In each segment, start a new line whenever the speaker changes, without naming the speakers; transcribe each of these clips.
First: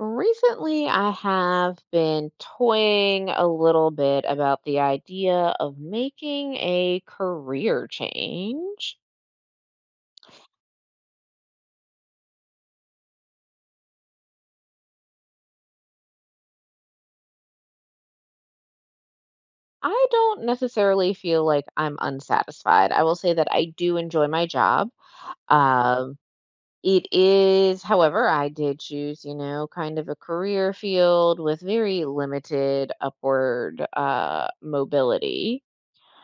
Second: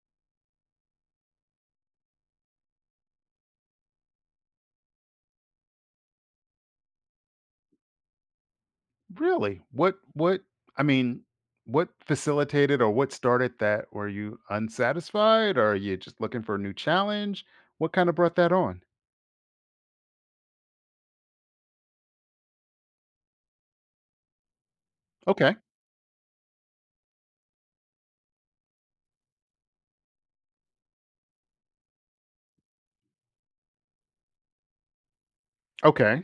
Recently, I have been toying a little bit about the idea of making a career change.
Really? I mean, what facilitated or what started that? Were you unsatisfied or are you just looking for a new challenge? What kind of brought that on?
I don't necessarily feel like I'm unsatisfied. I will say that I do enjoy my job.
Okay.
Um, it is, however, I did choose, you know, kind of a career field with very limited upward mobility.
Okay.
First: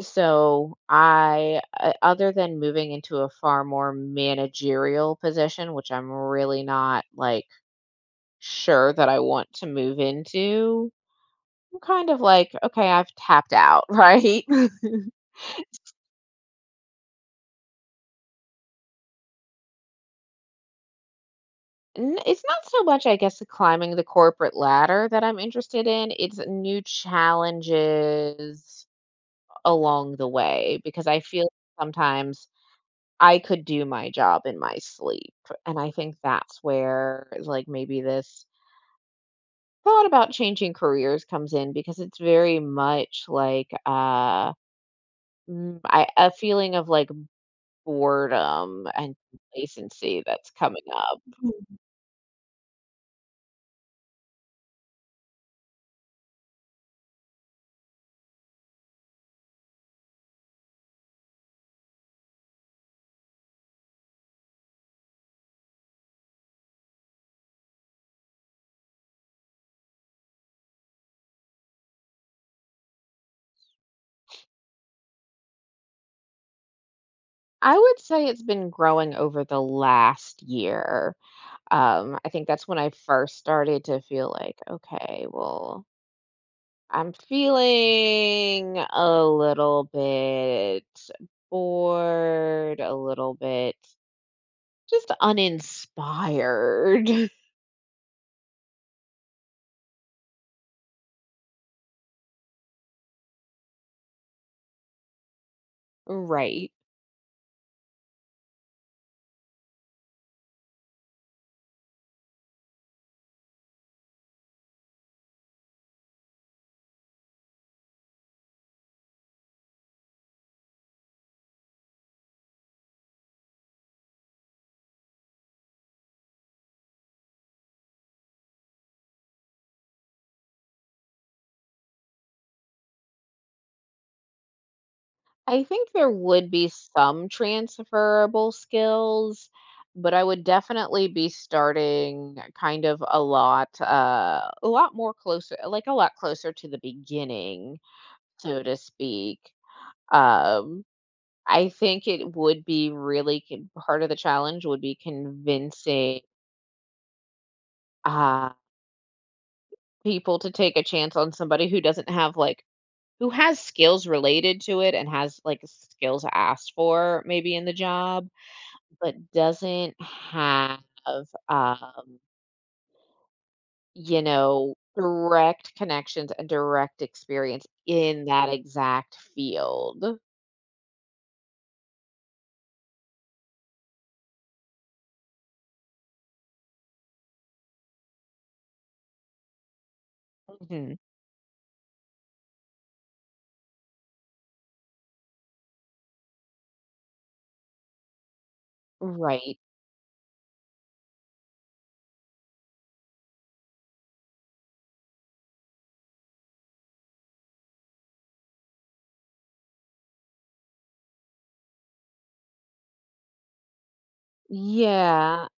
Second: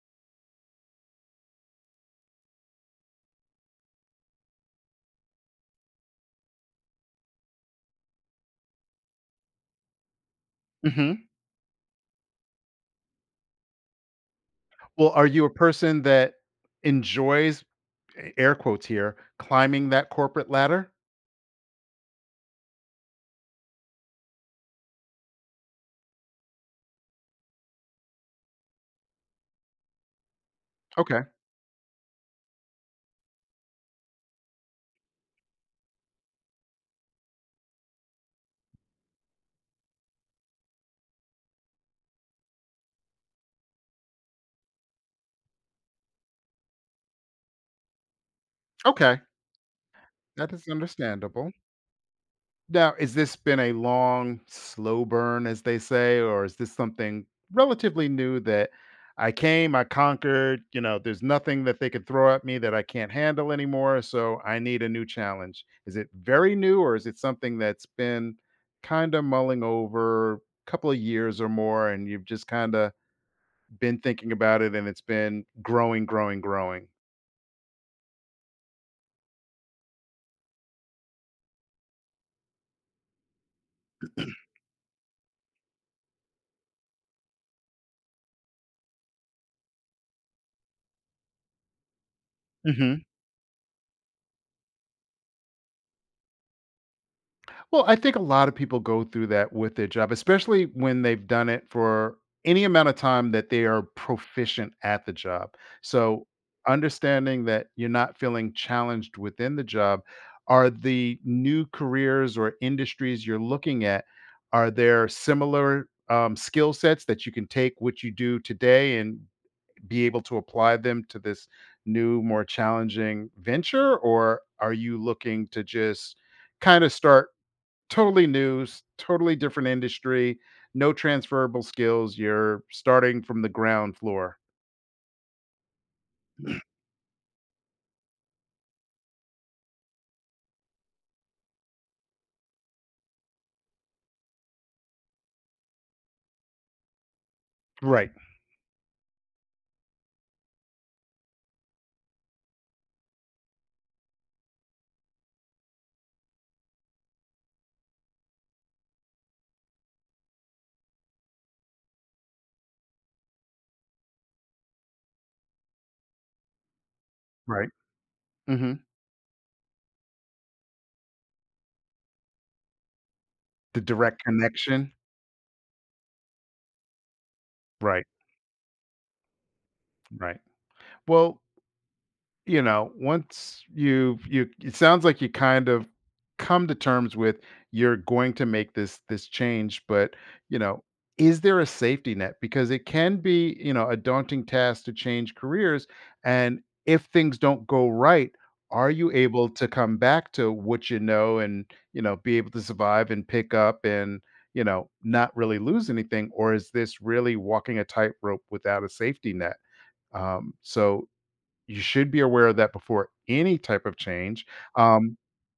So I, other than moving into a far more managerial position, which I'm really not like sure that I want to move into,
Hmm.
I'm kind of like, okay, I've tapped out, right?
Well, are you a person that enjoys air quotes here climbing that corporate ladder?
It's not so much, I guess, the climbing the corporate ladder that I'm interested in. It's new challenges along the way because I
Okay.
feel sometimes I could do my job in my sleep. And I think that's where, like, maybe this thought about changing careers comes in because it's very much like a feeling of like boredom and
Okay,
complacency that's
that is
coming up.
understandable.
Mm.
Now, has this been a long, slow burn, as they say, or is this something relatively new that I came, I conquered, you know, there's nothing that they could throw at me that I can't handle anymore, so I need a new challenge. Is it very new or is it something that's been kind of mulling over a couple of years or more and you've just kind of been thinking about it and it's been growing, growing, growing?
I would say it's been growing over the last year. I think that's when I first started to feel like, okay, well, I'm feeling a little bit bored, a little bit just uninspired.
Well, I think a lot of people go through that with their job, especially when they've done it for any amount of time that they are proficient at the job. So,
Right.
understanding that you're not feeling challenged within the job, are the new careers or industries you're looking at, are there similar skill sets that you can take what you do today and be able to apply them to this new, more challenging venture? Or are you looking to just kind of start totally new, totally different industry, no transferable skills. You're starting from the ground floor.
I think there would be some transferable skills, but I would definitely be starting kind of a lot more closer, like a lot closer to the beginning,
Right.
so to speak. Um, I think it would be really part of the challenge would be convincing uh, people to take a chance on somebody who doesn't have like who has skills related to it and has like skills asked for maybe in
Right.
the job
Hmm.
but doesn't have, um,
The
you
direct
know,
connection.
direct connections and direct experience
Right.
in that exact field.
Right. Well, you know, once you it sounds like you kind of come to terms with you're going to make this change. But you know,
Mhm.
is there a safety net? Because it can be, you know, a daunting task to change careers. And if things don't go right, are you able
Right.
to come back to what you know and, you know, be able to survive and pick up and, you know, not really lose anything? Or is this really walking a tightrope without a safety net? So you should be aware of that before any type of change, um,
Yeah.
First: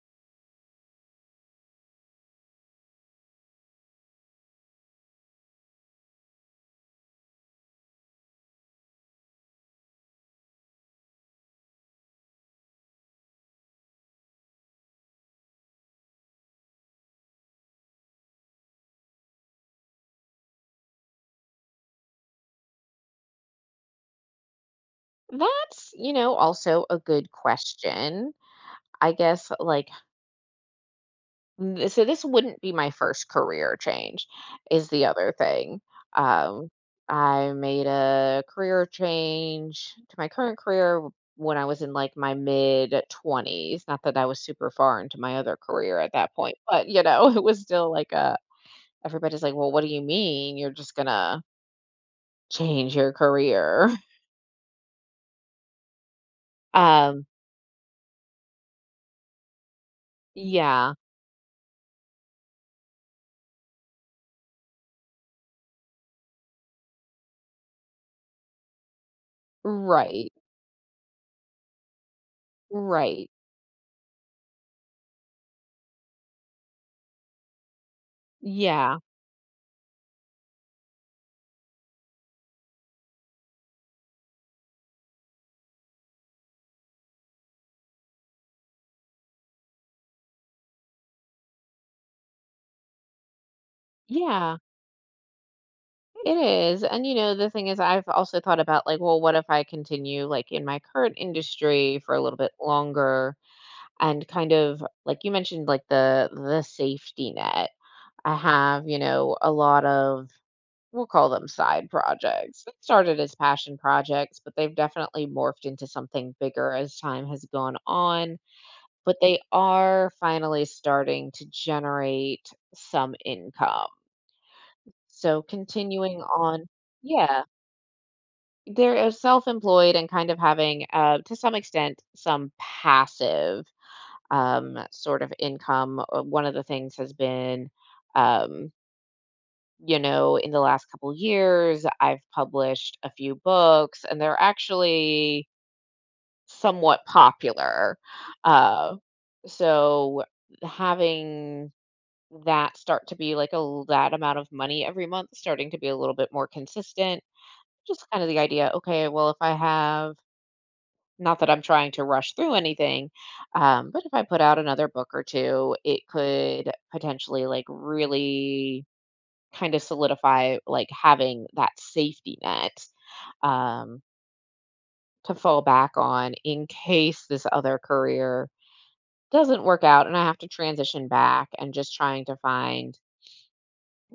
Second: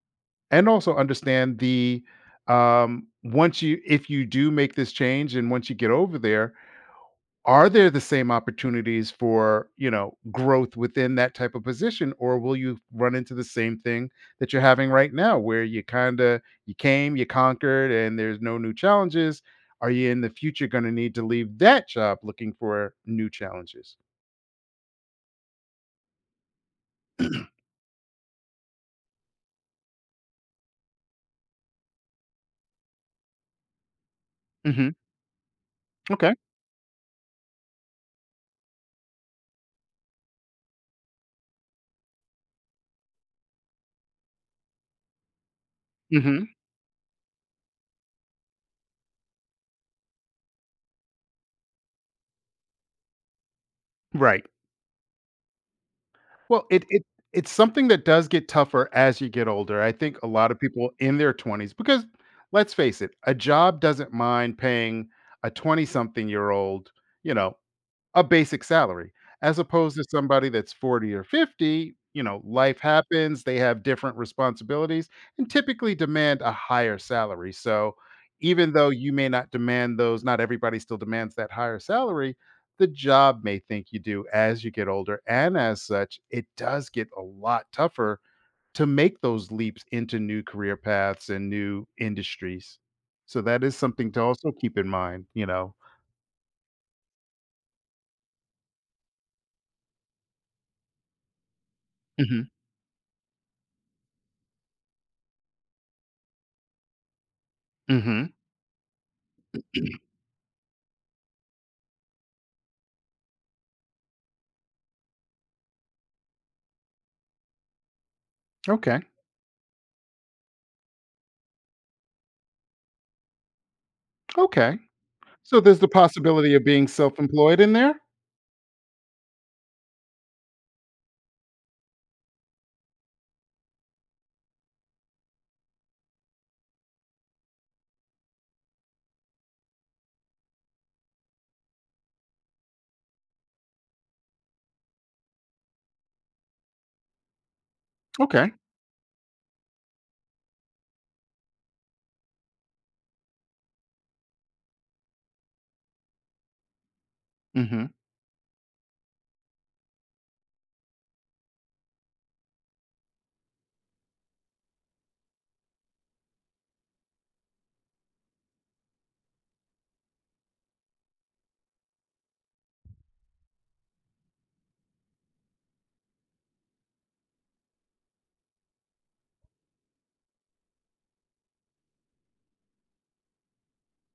and also understand the once you if you do make this change and once you get over there, are there the same opportunities for you know growth within that type of position, or will you run into the same thing that you're having right now, where you kind of you came, you conquered, and there's no new challenges? Are you in the future going to need to leave that job looking for new challenges?
That's, you know, also a good question. I guess like Th so this wouldn't be my first career change
Hmm.
is the other thing.
Okay.
Um, I made a career change to my current career w when I was in, like, my mid-20s, not that I was super far into my other career at that
Hmm.
point, but, you know, it was still like a everybody's like, "Well, what do you mean you're just gonna change your career?"
Right. Well, it
Um,
it's something that does get tougher as you get older. I think a lot of people
yeah,
in their 20s, because let's face it, a job doesn't mind paying a 20 something year old, you know, a basic salary, as opposed to
right,
somebody that's 40 or 50, you know, life
right,
happens, they have different responsibilities and typically demand a higher salary. So, even though
yeah,
you may not demand those, not everybody still demands that higher salary, the job may think you do as you get older. And as such, it does get a lot tougher to make those leaps into new career paths and new industries. So that is something to also
yeah.
keep in mind, you know.
It is. And you know, the thing is I've also thought about like, well, what if I continue like in my current industry for a little
Mhm.
bit longer and kind of like you mentioned like the safety net.
Mhm.
I have, you know, a lot of we'll call them side projects. It started as passion projects, but they've definitely morphed into something bigger as time has gone on.
Okay.
But they are finally starting to generate some income.
Okay.
So
So there's the
continuing
possibility of
on,
being
yeah,
self-employed in there?
they're self-employed and kind of having, to some extent, some passive, sort of income. One of the things has been, um, you know, in the last couple years, I've published a few books, and they're actually somewhat popular.
Okay.
Uh, so having that start to be like that amount of money every month, starting to be a little bit more consistent.
Mhm.
Just kind of the idea, okay, well, if I have not that I'm trying to rush through anything, but if I put out another book or two, it could potentially like really kind of solidify like having that safety net, um, to fall back on in case this other career doesn't work out and I have to transition back and just trying to find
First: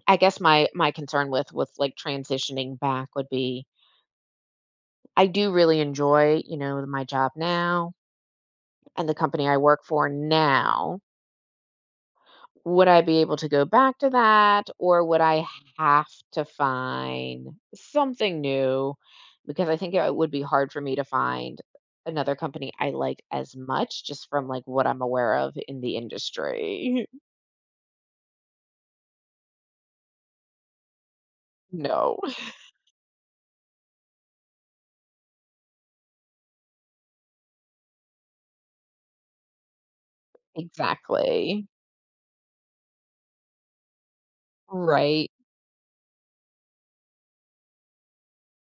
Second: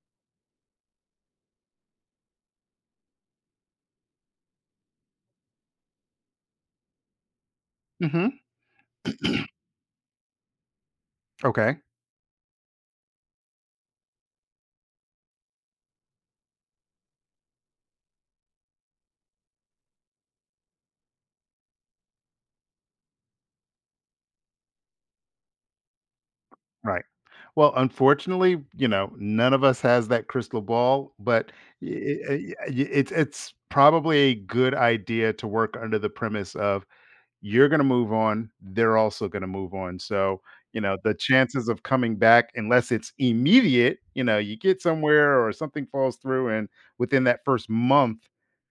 I guess my concern with like transitioning back would be I do really enjoy, you know, my job now
Mhm.
and the company I work for now.
Okay.
Would I be able to go back to that, or would I have to find something new? Because I think it would be hard for me to find another company I like as much just from like what I'm aware of in the
Right.
industry.
Well, unfortunately, you know, none of us has that crystal ball, but I
No.
I it's probably a good idea to work under the premise of, you're gonna move on, they're also gonna move on. So, you know, the
Exactly.
chances of coming back, unless it's immediate, you know, you get
Right.
somewhere or something falls through, and within that 1st month,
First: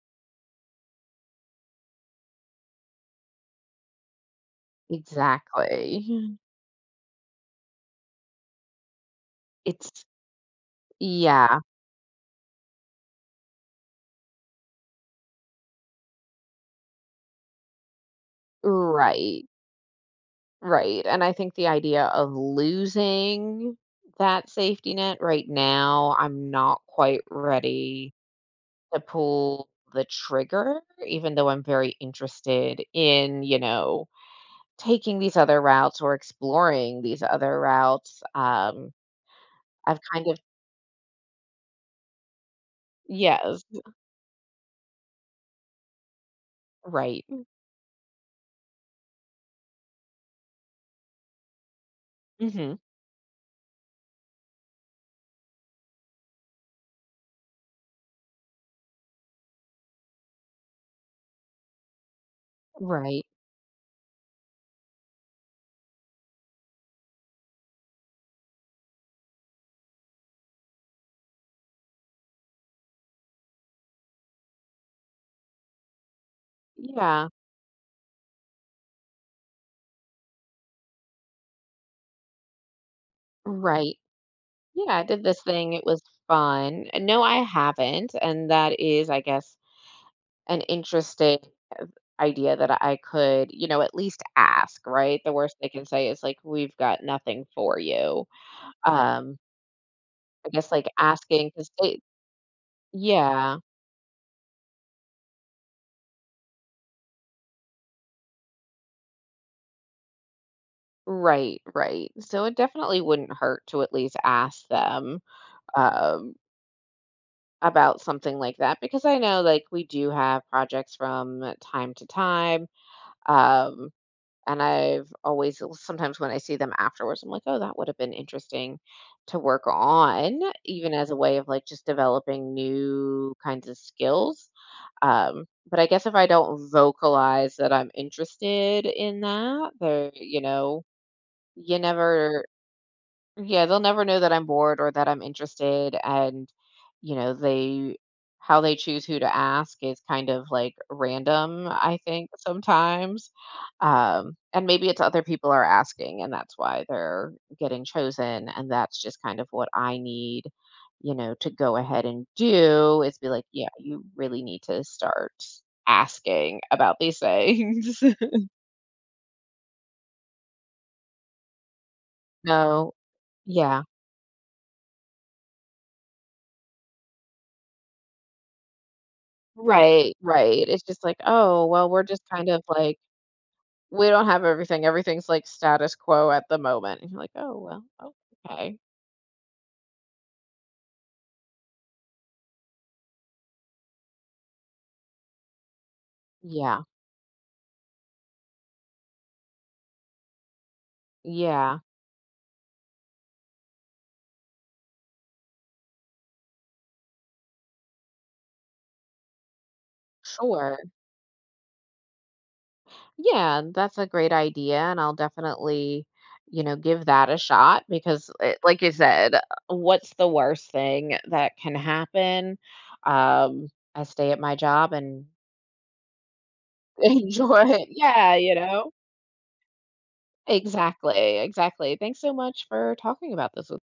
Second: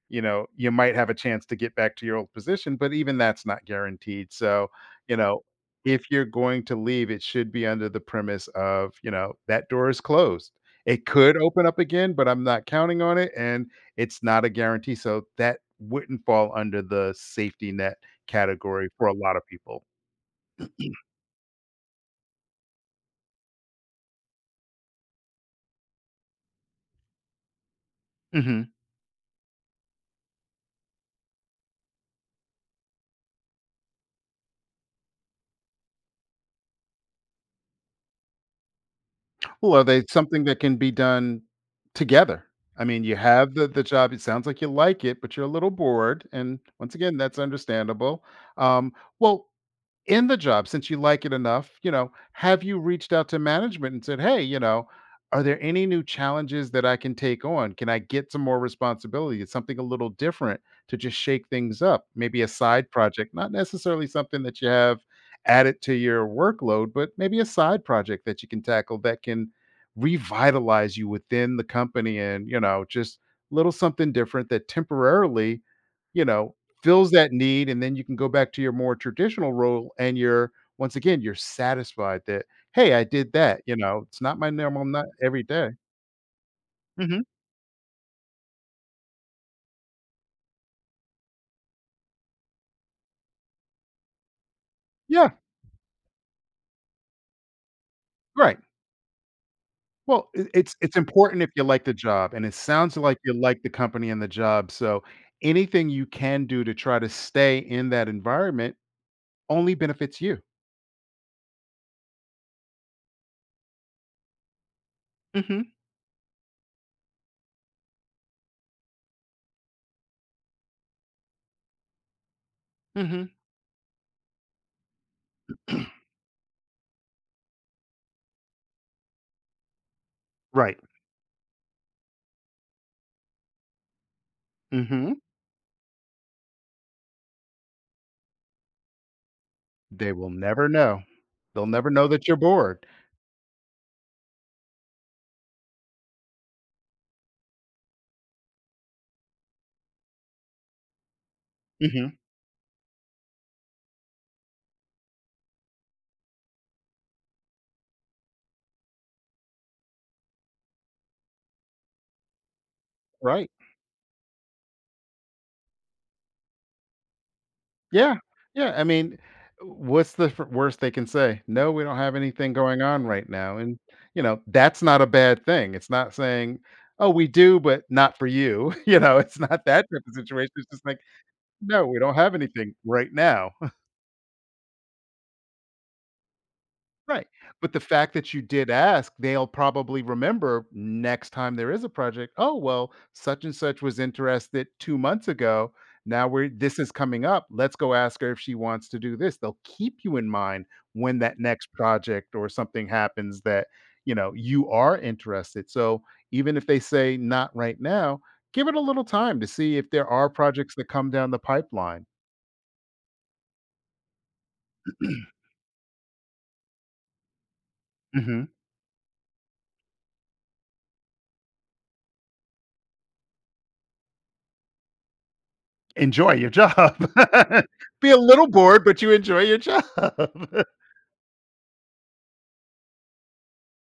you know, you might have a chance to get back to your old position, but even that's not guaranteed. So, you know, if you're
Exactly.
going to leave, it should be under the premise of, you know, that door is
It's
closed. It could
yeah,
open up again, but I'm not counting on it, and it's not a guarantee, so that wouldn't fall under the safety net category for a lot of
right.
people.
Right. And I think the idea of losing that safety net right now, I'm not quite ready
Mhm.
to pull the trigger, even though I'm very interested in, you know, taking these other routes or exploring these other routes.
Well, are
I've
they
kind of
something that can be done together? I mean, you have
yes,
the job, it sounds like you like it, but you're a little bored, and once again,
right.
that's understandable. Um, well, in the job, since you like it enough, you know, have
Hmm.
you reached out to management and said, hey, you know, are there any new challenges that I can take on, can I get some more responsibility, it's something a little different to just shake things up, maybe a side
Right.
project, not necessarily something that you have added to your workload, but maybe a side project that you can tackle that can revitalize you within the company, and you know, just little something different that temporarily, you know, fills
Yeah.
that need, and then you can go back to your more traditional role, and you're once again, you're satisfied that, "Hey, I did that," you
Right.
know? It's not my normal,
Yeah, I
not
did this
every day.
thing. It was fun. And no,
Mhm.
I haven't. And that is, I guess, an interesting idea that I could, you know, at least ask, right? The
Yeah,
worst they can say is like, we've got nothing for you.
right.
Um,
Well, it
I guess,
it's
like,
it's important
asking
if you
because
like the
they
job, and it sounds like you
yeah.
like the company and the job, so anything you can do to try to stay in that environment only benefits you.
Right, right. So it definitely wouldn't hurt to at least ask them,
Mhm,
um, about something like that because I know, like, we do have projects from time to time,
mhm.
um, and I've always sometimes when I see them afterwards, I'm like, "Oh, that would have been interesting to work on,"
Right.
even as a way of, like, just developing new kinds of skills.
Mhm.
But I guess if I don't vocalize that I'm interested in that, there,
They will
you
never
know,
know. They'll
you
never know that you're
never
bored.
yeah, they'll never know that I'm bored or that I'm interested. And, you know, they, how they choose who to ask is kind of like random, I
Mhm.
think, sometimes. And maybe it's other people are asking and that's why they're getting chosen. And that's just kind of what I need, you know, to go ahead and do is be like,
Right.
yeah, you really need to start asking about these things.
Yeah, yeah, I mean, what's the f worst they can say? "No, we don't have anything going
No,
on right now," and,
yeah.
you know, that's not a bad thing. It's not saying, "Oh, we do, but not for you." You know, it's not that type of
Right,
situation.
right.
It's
It's
just like,
just like, "Oh,
"No,
well,
we
we're
don't
just
have
kind of
anything
like
right now."
we don't have everything. Everything's like status quo at the moment." And you're
Right,
like, "Oh,
but the
well,
fact
oh,
that you did
okay."
ask, they'll probably remember next time there is a project, "Oh, well, such and such was interested 2 months ago. Now we're this
Yeah.
is coming up. Let's go ask her if she wants to do this." They'll keep you in mind when that next
Yeah.
project or something happens that, you know, you are interested. So, even if they say, "Not right now," give it a little time to see if there are projects
Sure.
that come down the pipeline.
Yeah, that's a great idea, and I'll definitely, you know, give that a shot because
Mhm.
it, like you said, what's the worst thing that can happen? Um, I stay at my job and
Enjoy your job.
enjoy it.
Be a
Yeah,
little
you
bored,
know?
but you enjoy your job.
Exactly, exactly. Thanks so much for talking about this with